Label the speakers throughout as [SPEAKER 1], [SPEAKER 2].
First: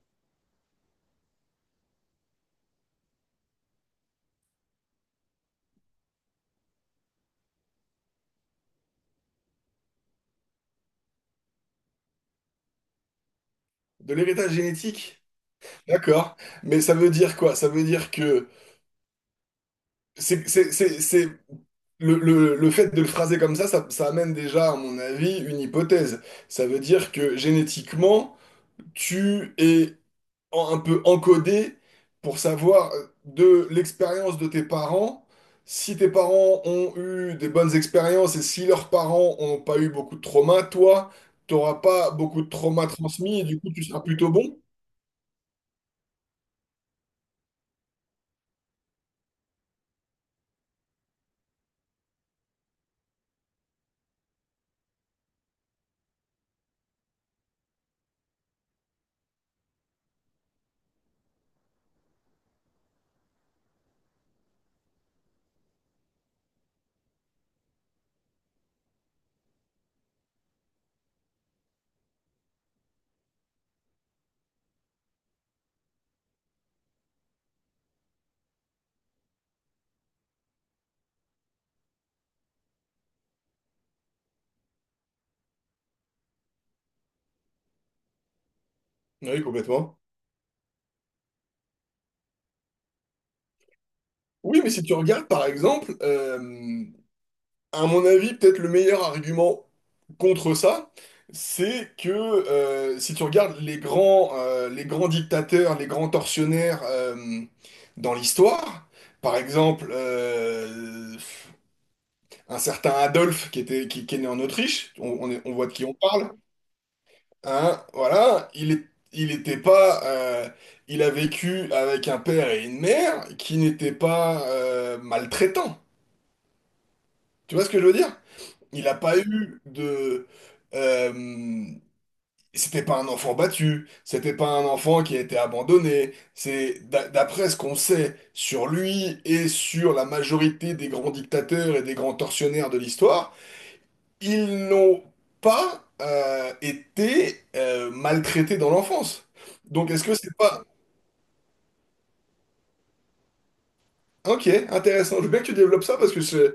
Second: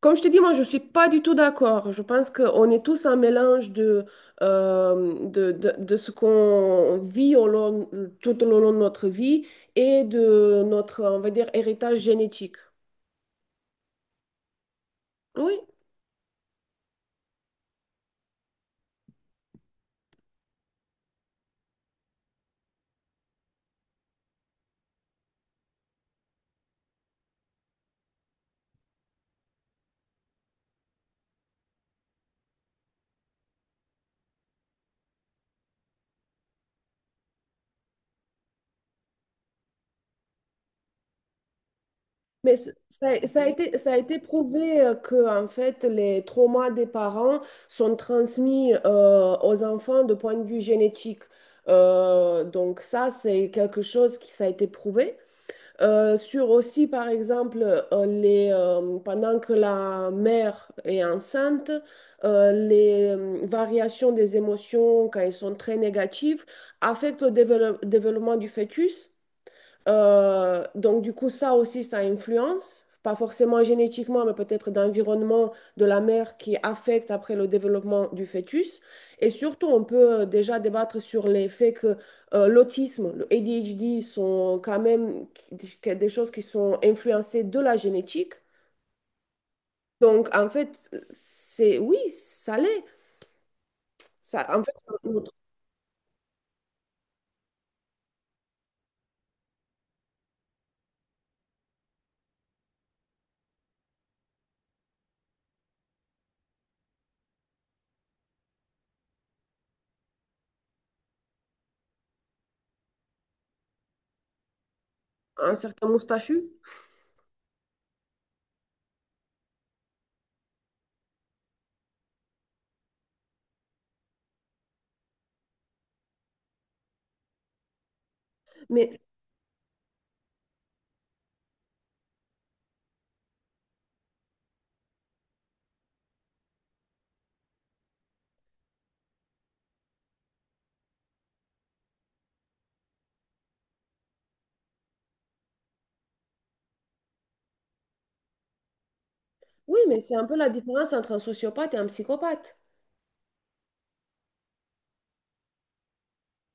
[SPEAKER 1] Comme je te dis, moi, je ne suis pas du tout d'accord. Je pense qu'on est tous un mélange de ce qu'on vit tout au long de notre vie et de notre, on va dire, héritage génétique.
[SPEAKER 2] De l'héritage génétique?
[SPEAKER 1] Oui,
[SPEAKER 2] D'accord. Mais ça veut dire quoi? Ça veut dire que c'est, c'est, c'est, c'est- Le, le fait de le phraser comme ça, ça amène déjà, à mon avis, une hypothèse. Ça veut dire que génétiquement, tu es un peu encodé pour savoir de l'expérience de tes parents, si tes parents ont eu des bonnes expériences et si leurs parents n'ont pas eu beaucoup de traumas, toi, tu n'auras pas beaucoup de
[SPEAKER 1] mais c-
[SPEAKER 2] traumas
[SPEAKER 1] ça,
[SPEAKER 2] transmis
[SPEAKER 1] ça
[SPEAKER 2] et
[SPEAKER 1] a
[SPEAKER 2] du coup,
[SPEAKER 1] été,
[SPEAKER 2] tu
[SPEAKER 1] ça a
[SPEAKER 2] seras
[SPEAKER 1] été
[SPEAKER 2] plutôt bon.
[SPEAKER 1] prouvé que, en fait, les traumas des parents sont transmis aux enfants de point de vue génétique. Donc ça, c'est quelque chose qui ça a été prouvé. Sur aussi, par exemple, pendant que la mère est enceinte, les variations des émotions, quand elles sont très négatives, affectent le développement du fœtus. Donc, du coup, ça aussi, ça influence, pas forcément génétiquement, mais peut-être d'environnement de la mère qui affecte après le développement du fœtus. Et surtout, on peut déjà débattre sur les faits que l'autisme, le ADHD sont quand même des choses qui sont influencées de la génétique.
[SPEAKER 2] Oui, complètement.
[SPEAKER 1] Donc, en fait, c'est oui, ça l'est. Ça,
[SPEAKER 2] Oui,
[SPEAKER 1] en
[SPEAKER 2] mais
[SPEAKER 1] fait,
[SPEAKER 2] si tu regardes,
[SPEAKER 1] notre-
[SPEAKER 2] par exemple, à mon avis, peut-être le meilleur argument contre ça, c'est que si tu regardes les grands dictateurs, les grands tortionnaires dans l'histoire, par exemple, un certain Adolphe qui est né en Autriche,
[SPEAKER 1] un
[SPEAKER 2] on voit de qui
[SPEAKER 1] certain
[SPEAKER 2] on parle,
[SPEAKER 1] moustachu.
[SPEAKER 2] hein, voilà, il était pas, il a vécu avec un père et une mère qui n'étaient pas maltraitants. Tu vois ce que je veux dire? Il n'a
[SPEAKER 1] Mais
[SPEAKER 2] pas eu de... euh, c'était pas un enfant battu, c'était pas un enfant qui a été abandonné. C'est d'après ce qu'on sait sur lui et sur la majorité des grands dictateurs et des grands tortionnaires de l'histoire, ils n'ont pas été maltraités dans l'enfance.
[SPEAKER 1] oui,
[SPEAKER 2] Donc
[SPEAKER 1] mais
[SPEAKER 2] est-ce que
[SPEAKER 1] c'est un peu
[SPEAKER 2] c'est
[SPEAKER 1] la
[SPEAKER 2] pas...
[SPEAKER 1] différence entre un sociopathe et un psychopathe.
[SPEAKER 2] Ok, intéressant. Je veux bien que tu développes ça parce que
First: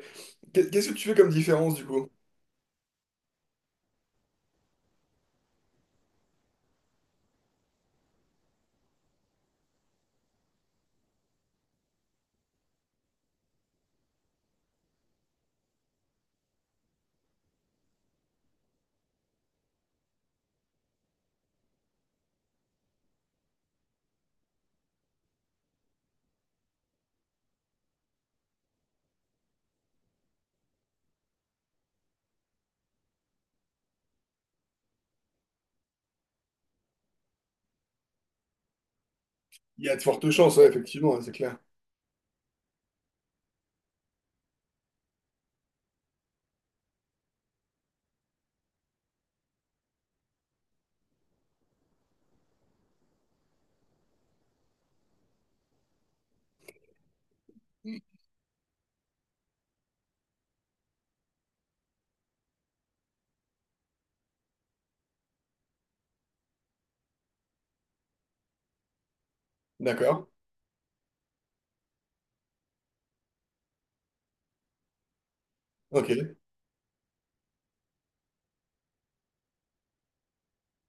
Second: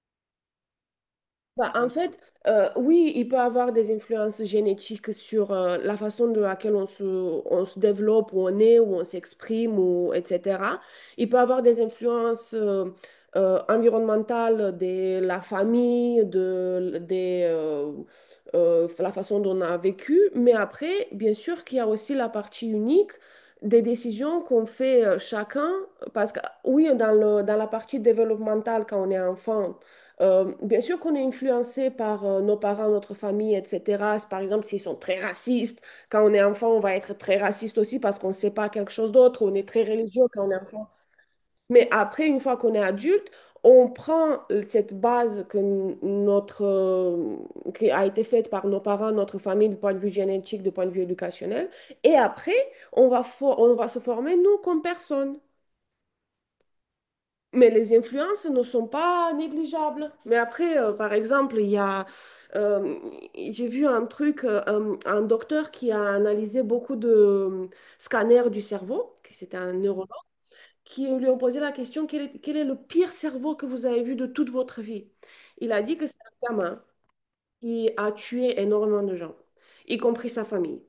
[SPEAKER 2] qu'est-ce que tu fais comme
[SPEAKER 1] Bah,
[SPEAKER 2] différence du
[SPEAKER 1] en
[SPEAKER 2] coup?
[SPEAKER 1] fait, oui, il peut avoir des influences génétiques sur la façon de laquelle on se développe, où on est, où on s'exprime, ou, etc. Il peut avoir des influences environnementales de la famille, la façon dont on a vécu. Mais après, bien sûr qu'il y a aussi la partie unique des décisions qu'on fait chacun. Parce que oui, dans la partie développementale, quand on est enfant, bien sûr qu'on est influencé par nos parents, notre famille, etc. Par exemple, s'ils sont très racistes, quand on est enfant, on va être très raciste aussi parce qu'on ne sait pas quelque chose d'autre, on est très
[SPEAKER 2] Il y a de
[SPEAKER 1] religieux
[SPEAKER 2] fortes
[SPEAKER 1] quand on est
[SPEAKER 2] chances, ouais,
[SPEAKER 1] enfant.
[SPEAKER 2] effectivement, ouais, c'est clair.
[SPEAKER 1] Mais après, une fois qu'on est adulte, on prend cette base que qui a été faite par nos parents, notre famille, du point de vue génétique, du point de vue éducationnel, et après, on va se former, nous, comme personne. Mais les influences ne sont pas négligeables. Mais après, par exemple, euh, j'ai vu un truc, un docteur qui a analysé beaucoup de scanners du cerveau, qui c'était un neurologue,
[SPEAKER 2] D'accord.
[SPEAKER 1] qui lui ont posé la question, quel est le pire cerveau que vous avez vu de toute votre vie? Il a dit que c'est
[SPEAKER 2] Ok.
[SPEAKER 1] un gamin qui a tué énormément de gens, y compris sa famille.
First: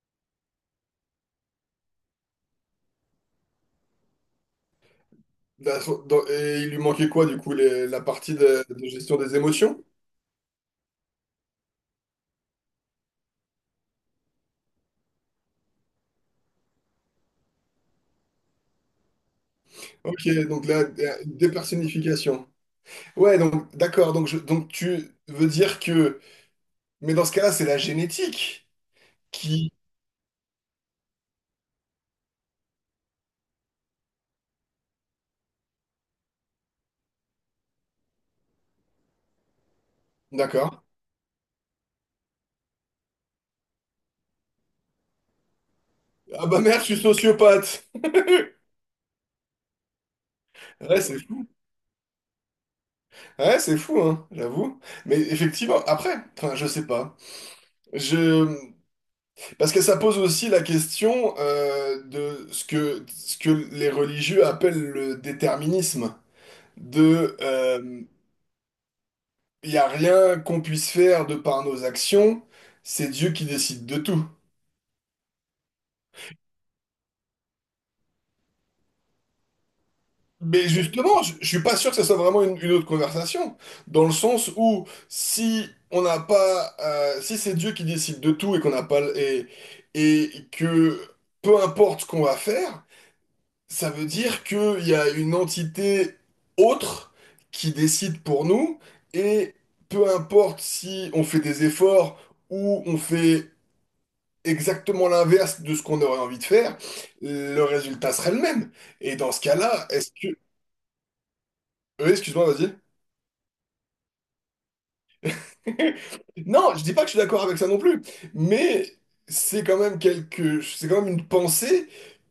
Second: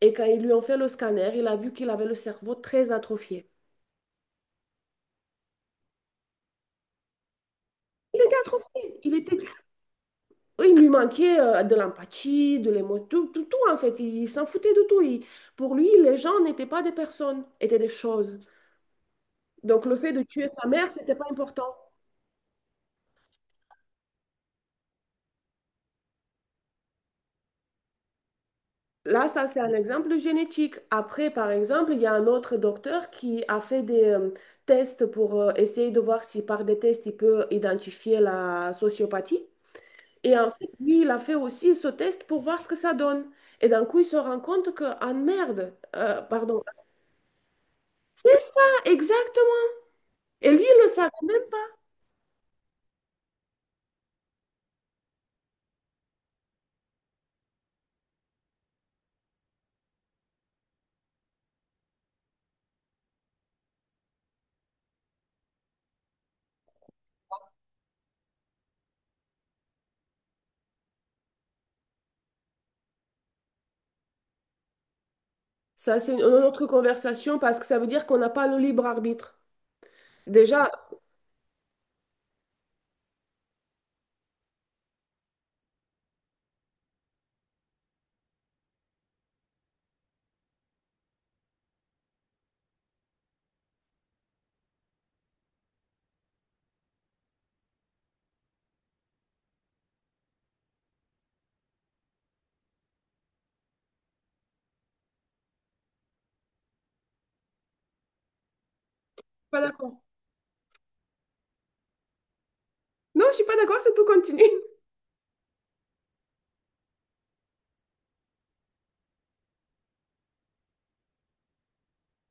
[SPEAKER 1] Et quand ils lui ont fait le scanner, il a vu qu'il avait le cerveau très atrophié.
[SPEAKER 2] Bah, Et il lui manquait quoi du coup la
[SPEAKER 1] Il
[SPEAKER 2] partie
[SPEAKER 1] était
[SPEAKER 2] de
[SPEAKER 1] atrophié, il
[SPEAKER 2] gestion
[SPEAKER 1] était
[SPEAKER 2] des émotions?
[SPEAKER 1] Il lui manquait de l'empathie, de l'émotion, tout, tout, tout, en fait. Il s'en foutait de tout. Pour lui, les gens n'étaient pas des personnes, étaient des choses. Donc le fait de
[SPEAKER 2] Ok,
[SPEAKER 1] tuer
[SPEAKER 2] donc
[SPEAKER 1] sa
[SPEAKER 2] là,
[SPEAKER 1] mère, c'était pas important.
[SPEAKER 2] dépersonnification. Ouais, donc d'accord, donc, donc tu veux dire que... Mais dans ce cas-là, c'est la génétique
[SPEAKER 1] Là, ça, c'est un
[SPEAKER 2] qui...
[SPEAKER 1] exemple génétique. Après, par exemple, il y a un autre docteur qui a fait des tests pour essayer de voir si par des tests, il peut identifier la sociopathie. Et en fait,
[SPEAKER 2] D'accord.
[SPEAKER 1] lui, il a fait aussi ce test pour voir ce que ça donne. Et d'un coup, il se rend compte que, ah merde,
[SPEAKER 2] Ah bah
[SPEAKER 1] pardon,
[SPEAKER 2] merde, je suis sociopathe.
[SPEAKER 1] c'est ça, exactement. Lui, il le
[SPEAKER 2] Ouais,
[SPEAKER 1] savait
[SPEAKER 2] c'est
[SPEAKER 1] même
[SPEAKER 2] fou.
[SPEAKER 1] pas.
[SPEAKER 2] Ouais, c'est fou, hein, j'avoue. Mais effectivement, après, enfin, je sais pas. Je... Parce que ça pose aussi la question de ce que les religieux appellent le déterminisme de il n'y a rien qu'on puisse faire de par nos actions, c'est Dieu qui décide de tout.
[SPEAKER 1] Ça, c'est une autre conversation parce que ça veut dire qu'on n'a pas le libre arbitre.
[SPEAKER 2] Mais oui,
[SPEAKER 1] Déjà, je suis
[SPEAKER 2] justement, je suis pas sûr que ça soit vraiment une autre conversation, dans le sens où si on n'a pas, si c'est Dieu qui décide de tout et qu'on n'a pas, et que peu importe ce qu'on va faire, ça veut dire qu'il y a une entité autre qui décide pour nous et peu importe si on fait des efforts ou on fait exactement l'inverse de ce qu'on aurait envie de faire, le résultat serait le même. Et dans ce
[SPEAKER 1] pas
[SPEAKER 2] cas-là,
[SPEAKER 1] d'accord.
[SPEAKER 2] est-ce que... Oui, excuse-moi, vas-y.
[SPEAKER 1] Non, je suis pas d'accord, c'est tout, continue.
[SPEAKER 2] Non, je dis pas que je suis d'accord avec ça non plus, mais c'est quand même c'est quand même une pensée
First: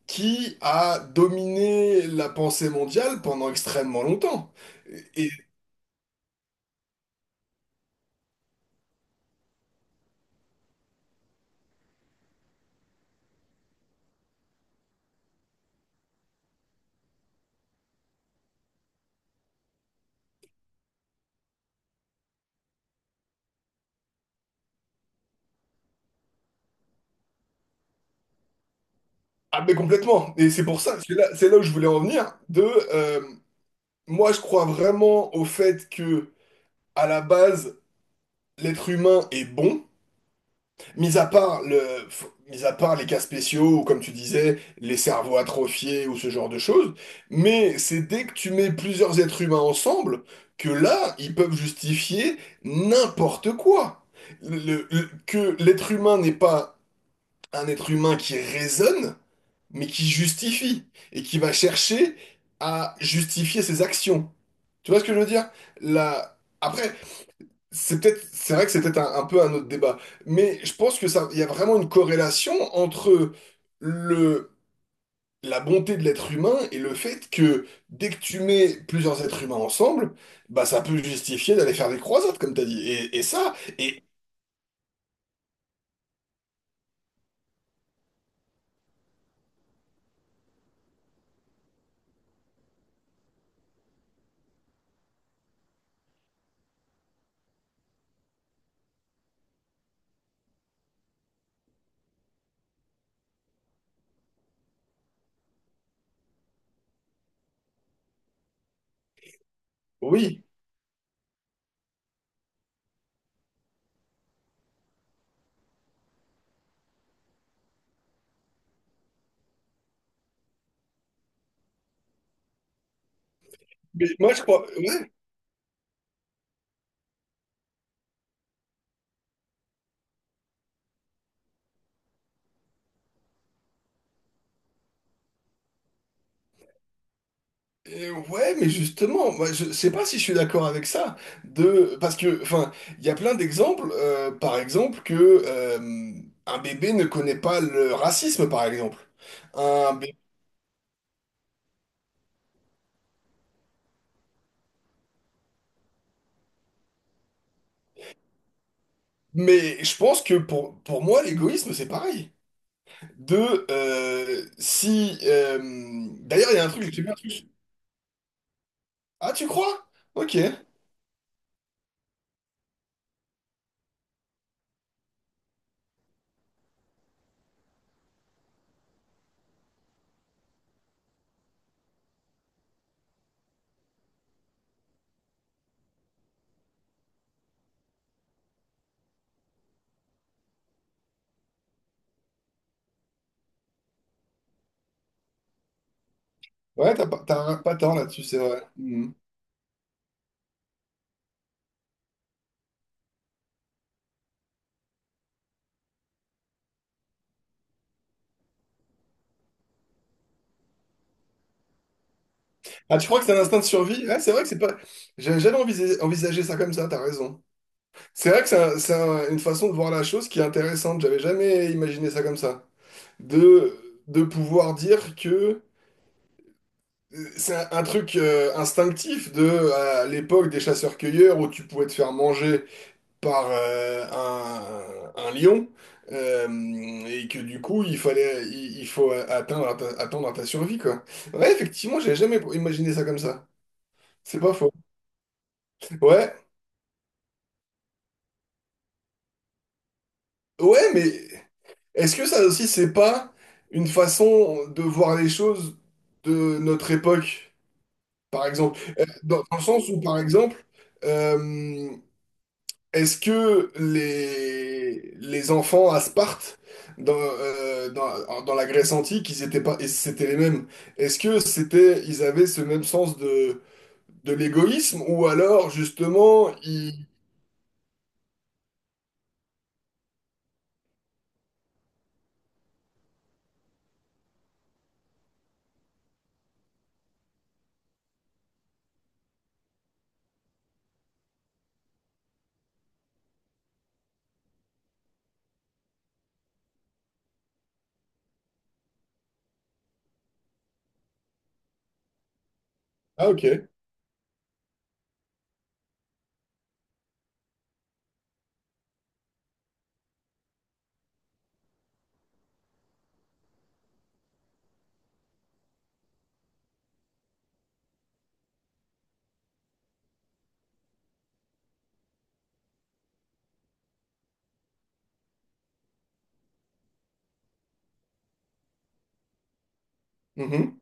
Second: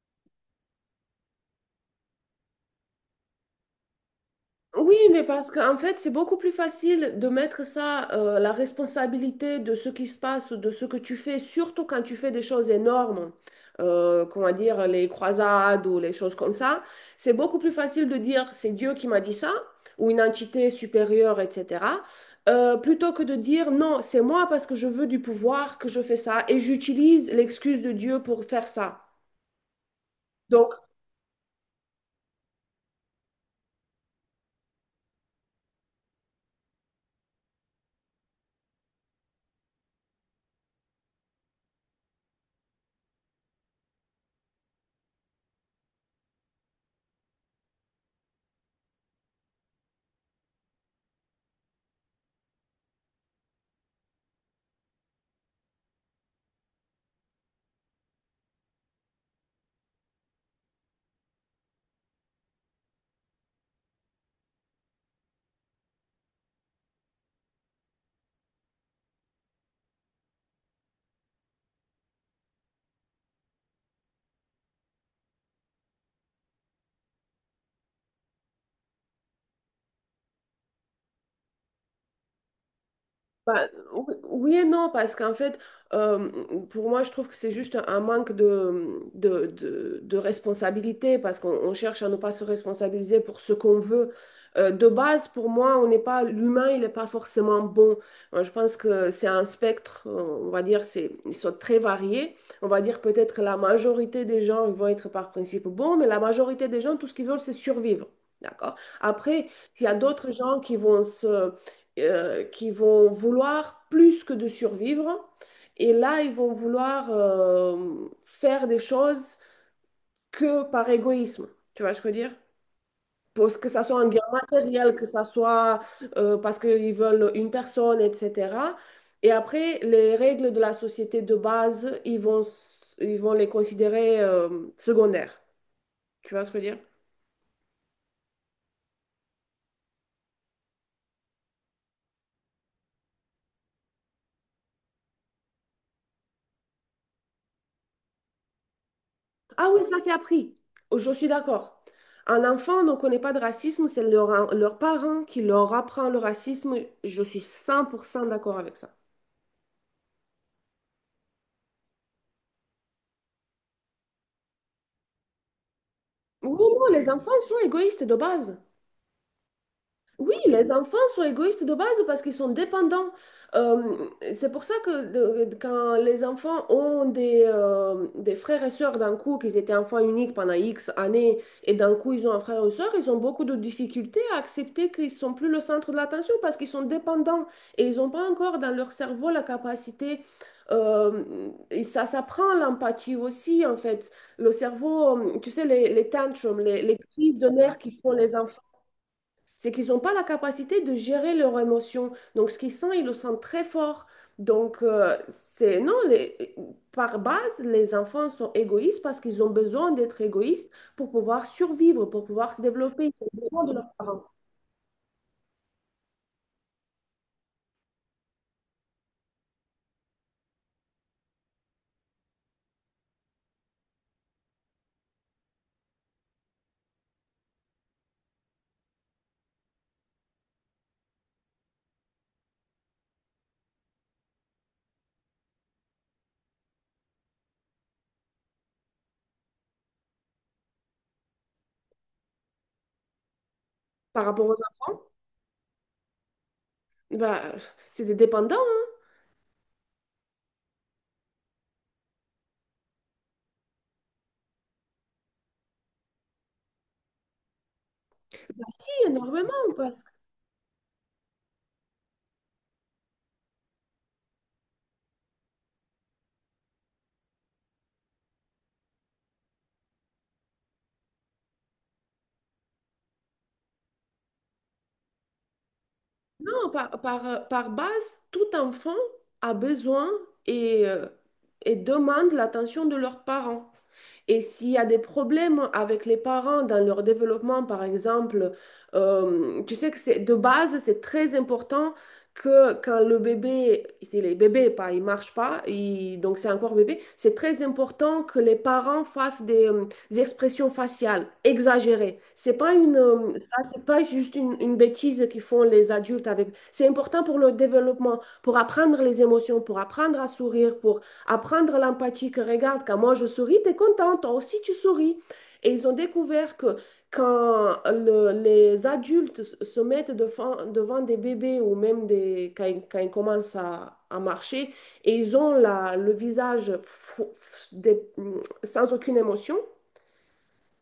[SPEAKER 2] qui a dominé la pensée mondiale pendant extrêmement longtemps.
[SPEAKER 1] Oui, mais
[SPEAKER 2] Et...
[SPEAKER 1] parce qu'en fait, c'est beaucoup plus facile de mettre ça, la responsabilité de ce qui se passe, de ce que tu fais, surtout quand tu fais des choses énormes, comment dire, les croisades ou les choses comme ça. C'est beaucoup plus facile de dire c'est Dieu qui m'a dit ça, ou une entité supérieure, etc., plutôt que de dire non, c'est moi parce que je veux du pouvoir que je fais ça et j'utilise l'excuse de Dieu pour faire ça.
[SPEAKER 2] Ah, mais complètement. Et c'est
[SPEAKER 1] Donc,
[SPEAKER 2] pour ça, c'est là où je voulais en venir, de... euh, moi, je crois vraiment au fait que, à la base, l'être humain est bon. Mis à part le, mis à part les cas spéciaux, ou comme tu disais, les cerveaux atrophiés ou ce genre de choses, mais c'est dès que tu mets plusieurs êtres humains ensemble que là, ils peuvent justifier n'importe quoi. Que l'être humain n'est pas un être humain qui raisonne, mais qui justifie et qui va chercher à justifier ses actions. Tu vois ce que je veux dire? La... Après, c'est vrai que c'est peut-être un peu un autre débat, mais je pense que ça, il y a vraiment une corrélation entre le, la bonté de l'être humain et le fait que dès que tu mets plusieurs êtres humains ensemble, bah ça peut justifier d'aller faire des croisades, comme t'as dit. Et, et ça,
[SPEAKER 1] Bah,
[SPEAKER 2] et
[SPEAKER 1] oui oui et non, parce qu'en fait, euh, pour moi, je trouve que c'est juste un manque de responsabilité, parce qu'on on cherche à ne pas se responsabiliser pour ce qu'on veut. De base, pour moi, on n'est pas, l'humain, il n'est pas forcément bon. Moi, je pense que c'est un spectre, on va dire, ils sont très variés. On va dire peut-être que la majorité des gens ils vont être par principe bons, mais la majorité des gens, tout ce qu'ils veulent, c'est survivre. D'accord? Après, il y a d'autres
[SPEAKER 2] Oui,
[SPEAKER 1] gens qui vont vouloir plus que de survivre. Et là, ils vont vouloir faire des choses que par égoïsme. Tu vois ce que je veux dire? Parce que ça soit
[SPEAKER 2] mais
[SPEAKER 1] un bien
[SPEAKER 2] moi je crois,
[SPEAKER 1] matériel, que
[SPEAKER 2] ouais.
[SPEAKER 1] ça soit parce qu'ils veulent une personne, etc. Et après, les règles de la société de base, ils vont les considérer secondaires. Tu vois ce que je veux dire?
[SPEAKER 2] Ouais, mais justement, moi, je sais pas si je suis d'accord avec ça, de parce que, enfin, il y a plein d'exemples, par exemple que euh, un bébé ne connaît pas le racisme, par exemple.
[SPEAKER 1] Ah oui,
[SPEAKER 2] Un
[SPEAKER 1] ça c'est
[SPEAKER 2] bé-
[SPEAKER 1] appris. Oh, je suis d'accord. Un enfant ne connaît pas de racisme, c'est leurs parents qui leur apprend le racisme. Je suis 100% d'accord avec ça.
[SPEAKER 2] Mais je pense que pour moi, l'égoïsme, c'est pareil. De si,
[SPEAKER 1] Oui,
[SPEAKER 2] d'ailleurs, il y a un
[SPEAKER 1] non,
[SPEAKER 2] truc, j'ai
[SPEAKER 1] les
[SPEAKER 2] vu un
[SPEAKER 1] enfants
[SPEAKER 2] truc.
[SPEAKER 1] sont égoïstes de base.
[SPEAKER 2] Ah, tu crois?
[SPEAKER 1] Oui,
[SPEAKER 2] Ok.
[SPEAKER 1] les enfants sont égoïstes de base parce qu'ils sont dépendants. Euh, c'est pour ça que quand les enfants ont des frères et sœurs d'un coup, qu'ils étaient enfants uniques pendant X années, et d'un coup ils ont un frère ou une sœur, ils ont beaucoup de difficultés à accepter qu'ils ne sont plus le centre de l'attention parce qu'ils sont dépendants et ils n'ont pas encore dans leur cerveau la capacité. euh, et ça s'apprend l'empathie aussi, en fait. Le cerveau, tu sais, les tantrums, les,
[SPEAKER 2] Ouais,
[SPEAKER 1] les crises de
[SPEAKER 2] t'as pas
[SPEAKER 1] nerfs qui
[SPEAKER 2] tort
[SPEAKER 1] font
[SPEAKER 2] là-dessus,
[SPEAKER 1] les
[SPEAKER 2] c'est
[SPEAKER 1] enfants,
[SPEAKER 2] vrai. Mhm.
[SPEAKER 1] c'est qu'ils n'ont pas la capacité de gérer leurs émotions. Donc, ce qu'ils sentent, ils le sentent très fort. Donc, c'est non, par base, les enfants sont égoïstes parce qu'ils ont besoin d'être égoïstes pour pouvoir survivre, pour pouvoir se
[SPEAKER 2] Ah,
[SPEAKER 1] développer.
[SPEAKER 2] tu crois
[SPEAKER 1] Ils
[SPEAKER 2] que c'est
[SPEAKER 1] ont
[SPEAKER 2] un instinct
[SPEAKER 1] besoin
[SPEAKER 2] de
[SPEAKER 1] de leurs
[SPEAKER 2] survie? Ouais,
[SPEAKER 1] parents.
[SPEAKER 2] c'est vrai que c'est pas. J'avais jamais envisagé envisagé ça comme ça. T'as raison. C'est vrai que une façon de voir la chose qui est intéressante. J'avais jamais imaginé ça comme ça. De, de pouvoir dire que c'est un truc instinctif de à l'époque des chasseurs-cueilleurs où tu pouvais te faire manger par un lion, euh, et que du coup il faut attendre à ta survie quoi. Ouais, effectivement, j'avais jamais imaginé ça comme ça.
[SPEAKER 1] Par
[SPEAKER 2] C'est
[SPEAKER 1] rapport aux
[SPEAKER 2] pas faux.
[SPEAKER 1] enfants,
[SPEAKER 2] Ouais,
[SPEAKER 1] bah, c'est des dépendants, hein.
[SPEAKER 2] ouais. Est-ce que ça aussi, c'est pas une façon de voir les choses de notre époque, par
[SPEAKER 1] Bah,
[SPEAKER 2] exemple?
[SPEAKER 1] si,
[SPEAKER 2] Dans, dans
[SPEAKER 1] énormément.
[SPEAKER 2] le sens où,
[SPEAKER 1] Parce que
[SPEAKER 2] par exemple, euh, est-ce que les enfants à Sparte, dans la Grèce antique, ils étaient pas, et c'était les mêmes? Est-ce que c'était, ils avaient ce même sens de l'égoïsme, ou alors, justement,
[SPEAKER 1] non, par,
[SPEAKER 2] ils...
[SPEAKER 1] par, par base, tout enfant a besoin et, euh, et demande l'attention de leurs parents. Et s'il y a des problèmes avec les parents dans leur développement, par exemple, tu sais que c'est de base, c'est très important que quand le bébé, c'est les bébés, pas, il marche pas, donc c'est encore bébé, c'est très important que les parents fassent des expressions faciales exagérées.
[SPEAKER 2] Ah, ok.
[SPEAKER 1] C'est pas juste une bêtise qu'ils font les adultes avec. C'est important pour le développement, pour apprendre les émotions, pour apprendre à sourire, pour apprendre l'empathie, que regarde, quand moi je souris, t'es contente, toi aussi tu souris. Et ils ont découvert que quand les adultes se mettent devant des bébés ou même quand ils commencent à marcher et ils ont le visage sans aucune émotion,
[SPEAKER 2] Mhm.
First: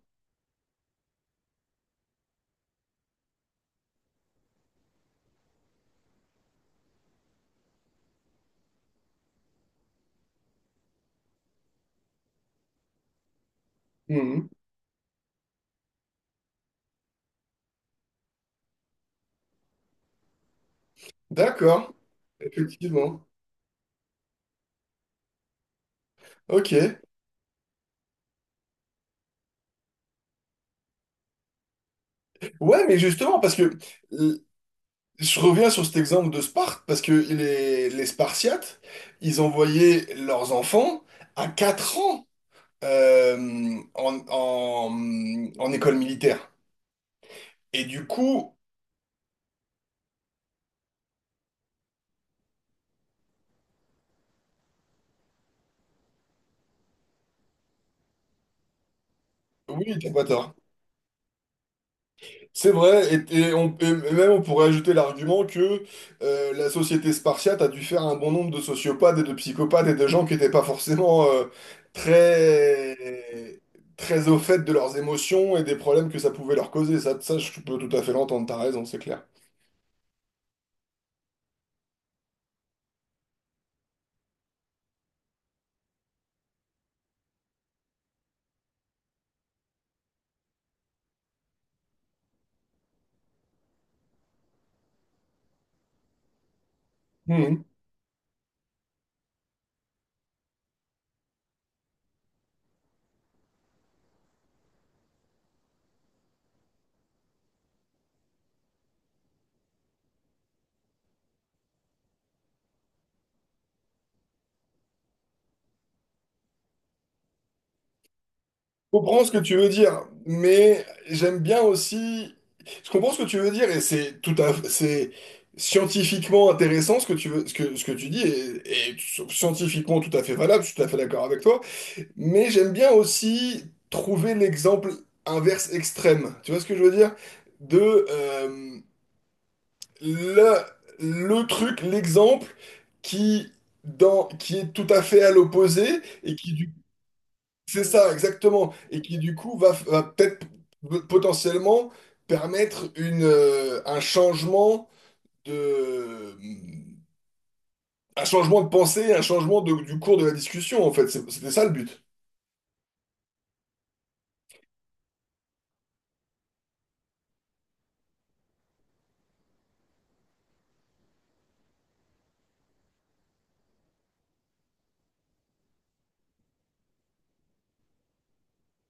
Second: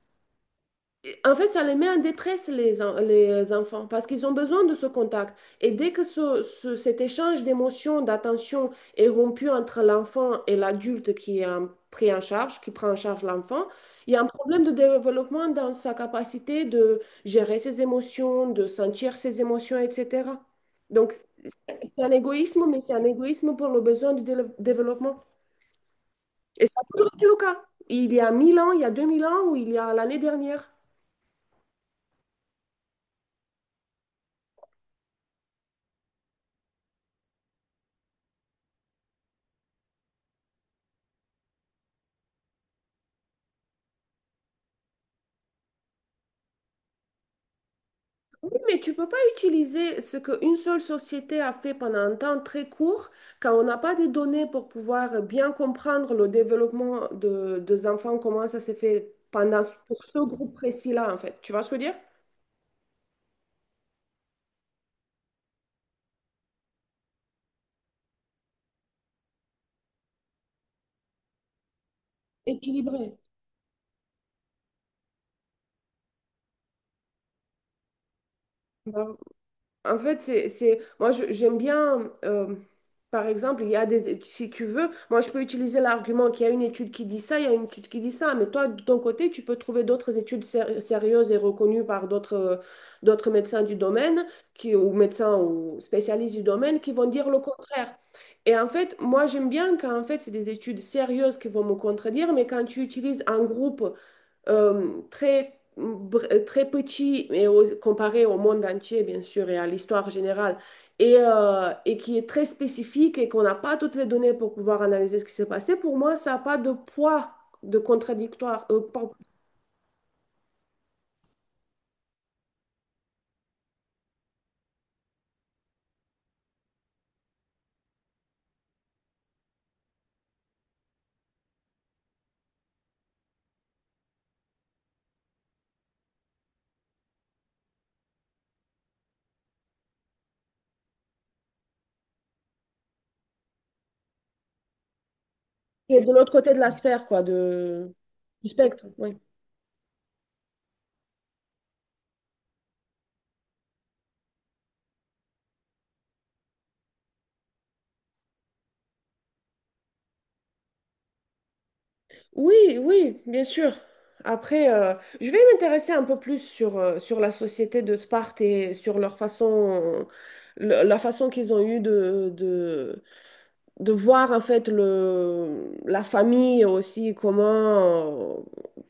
[SPEAKER 1] et en fait, ça les met en détresse, les enfants, parce qu'ils ont besoin de ce contact. Et dès que cet échange d'émotions, d'attention est rompu entre l'enfant et l'adulte qui est pris en charge, qui prend en charge l'enfant, il y a un
[SPEAKER 2] Mhm.
[SPEAKER 1] problème de développement dans sa capacité de gérer ses émotions, de sentir ses émotions, etc. Donc,
[SPEAKER 2] D'accord.
[SPEAKER 1] c'est un égoïsme, mais c'est un
[SPEAKER 2] Effectivement.
[SPEAKER 1] égoïsme pour le besoin du développement. Et
[SPEAKER 2] Ok.
[SPEAKER 1] ça a toujours été le cas. Il y a 1 000 ans, il y a 2 000 ans, ou il y a l'année dernière.
[SPEAKER 2] Ouais, mais justement, parce que euh, je reviens sur cet exemple de Sparte, parce que les Spartiates, ils envoyaient leurs enfants à 4 ans euh, en, en, en école militaire. Et du
[SPEAKER 1] Oui,
[SPEAKER 2] coup,
[SPEAKER 1] mais tu peux pas utiliser ce qu'une seule société a fait pendant un temps très court quand on n'a pas des données pour pouvoir bien comprendre le développement des enfants, comment ça s'est fait
[SPEAKER 2] oui,
[SPEAKER 1] pour
[SPEAKER 2] t'as
[SPEAKER 1] ce
[SPEAKER 2] pas
[SPEAKER 1] groupe
[SPEAKER 2] tort.
[SPEAKER 1] précis-là, en fait. Tu vois ce que je veux dire?
[SPEAKER 2] C'est vrai, et même on pourrait ajouter l'argument que la société spartiate a dû faire un bon nombre de sociopathes et de psychopathes et de gens qui n'étaient pas forcément très,
[SPEAKER 1] Équilibré.
[SPEAKER 2] très au fait de leurs émotions et des problèmes que ça pouvait leur causer. Ça, je peux tout à fait l'entendre, t'as raison, c'est
[SPEAKER 1] Bah,
[SPEAKER 2] clair.
[SPEAKER 1] en fait, moi, j'aime bien, par exemple, il y a des, si tu veux, moi, je peux utiliser l'argument qu'il y a une étude qui dit ça, il y a une étude qui dit ça, mais toi, de ton côté, tu peux trouver d'autres études sérieuses et reconnues par d'autres médecins du domaine, qui, ou médecins ou spécialistes du domaine, qui vont dire le
[SPEAKER 2] Mhm.
[SPEAKER 1] contraire. Et en fait, moi, j'aime bien quand, en fait, c'est des études sérieuses qui vont me contredire, mais quand tu utilises un groupe très, très petit et comparé au monde entier, bien sûr, et à l'histoire générale, et qui est très spécifique et qu'on n'a pas toutes les données pour pouvoir analyser ce qui s'est passé, pour moi, ça n'a pas de poids de contradictoire,
[SPEAKER 2] Je comprends ce que tu veux dire, mais j'aime bien aussi. Je comprends ce que tu veux dire et c'est tout à c'est scientifiquement intéressant ce que tu veux, ce que tu dis et scientifiquement tout à fait valable, je suis tout à fait d'accord avec toi. Mais j'aime bien aussi trouver l'exemple inverse extrême. Tu vois ce que je veux dire? De le, le truc, l'exemple qui dans qui est tout à fait à l'opposé
[SPEAKER 1] qui est de l'autre
[SPEAKER 2] et
[SPEAKER 1] côté
[SPEAKER 2] qui
[SPEAKER 1] de la
[SPEAKER 2] du
[SPEAKER 1] sphère, quoi,
[SPEAKER 2] c'est ça,
[SPEAKER 1] du
[SPEAKER 2] exactement.
[SPEAKER 1] spectre.
[SPEAKER 2] Et
[SPEAKER 1] Oui,
[SPEAKER 2] qui, du coup, va peut-être potentiellement permettre une, un changement de, mm, un changement de pensée, un changement du cours de la discussion, en fait. C'était ça le but.
[SPEAKER 1] oui, oui, bien sûr. Après, je vais m'intéresser un peu plus sur la société de Sparte et sur leur façon, la façon qu'ils ont eu de voir en fait la famille aussi, comment,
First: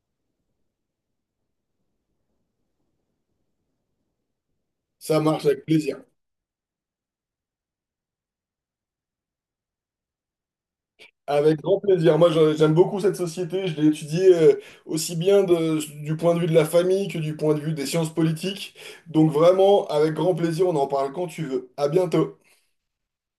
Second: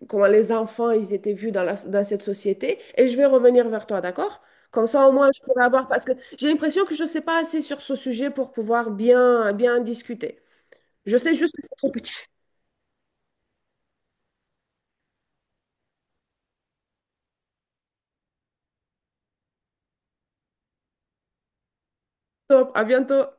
[SPEAKER 1] comment les enfants ils étaient vus dans cette société. Et je vais revenir vers toi, d'accord? Comme ça, au
[SPEAKER 2] Ça
[SPEAKER 1] moins, je
[SPEAKER 2] marche
[SPEAKER 1] pourrais
[SPEAKER 2] avec
[SPEAKER 1] avoir, parce
[SPEAKER 2] plaisir.
[SPEAKER 1] que j'ai l'impression que je ne sais pas assez sur ce sujet pour pouvoir bien, bien discuter. Je sais juste
[SPEAKER 2] Avec
[SPEAKER 1] que c'est
[SPEAKER 2] grand
[SPEAKER 1] trop petit.
[SPEAKER 2] plaisir. Moi, j'aime beaucoup cette société. Je l'ai étudiée aussi bien du point de vue de la famille que du point de vue des sciences politiques. Donc, vraiment, avec grand plaisir, on en parle quand tu veux. À bientôt.
[SPEAKER 1] Top, à bientôt.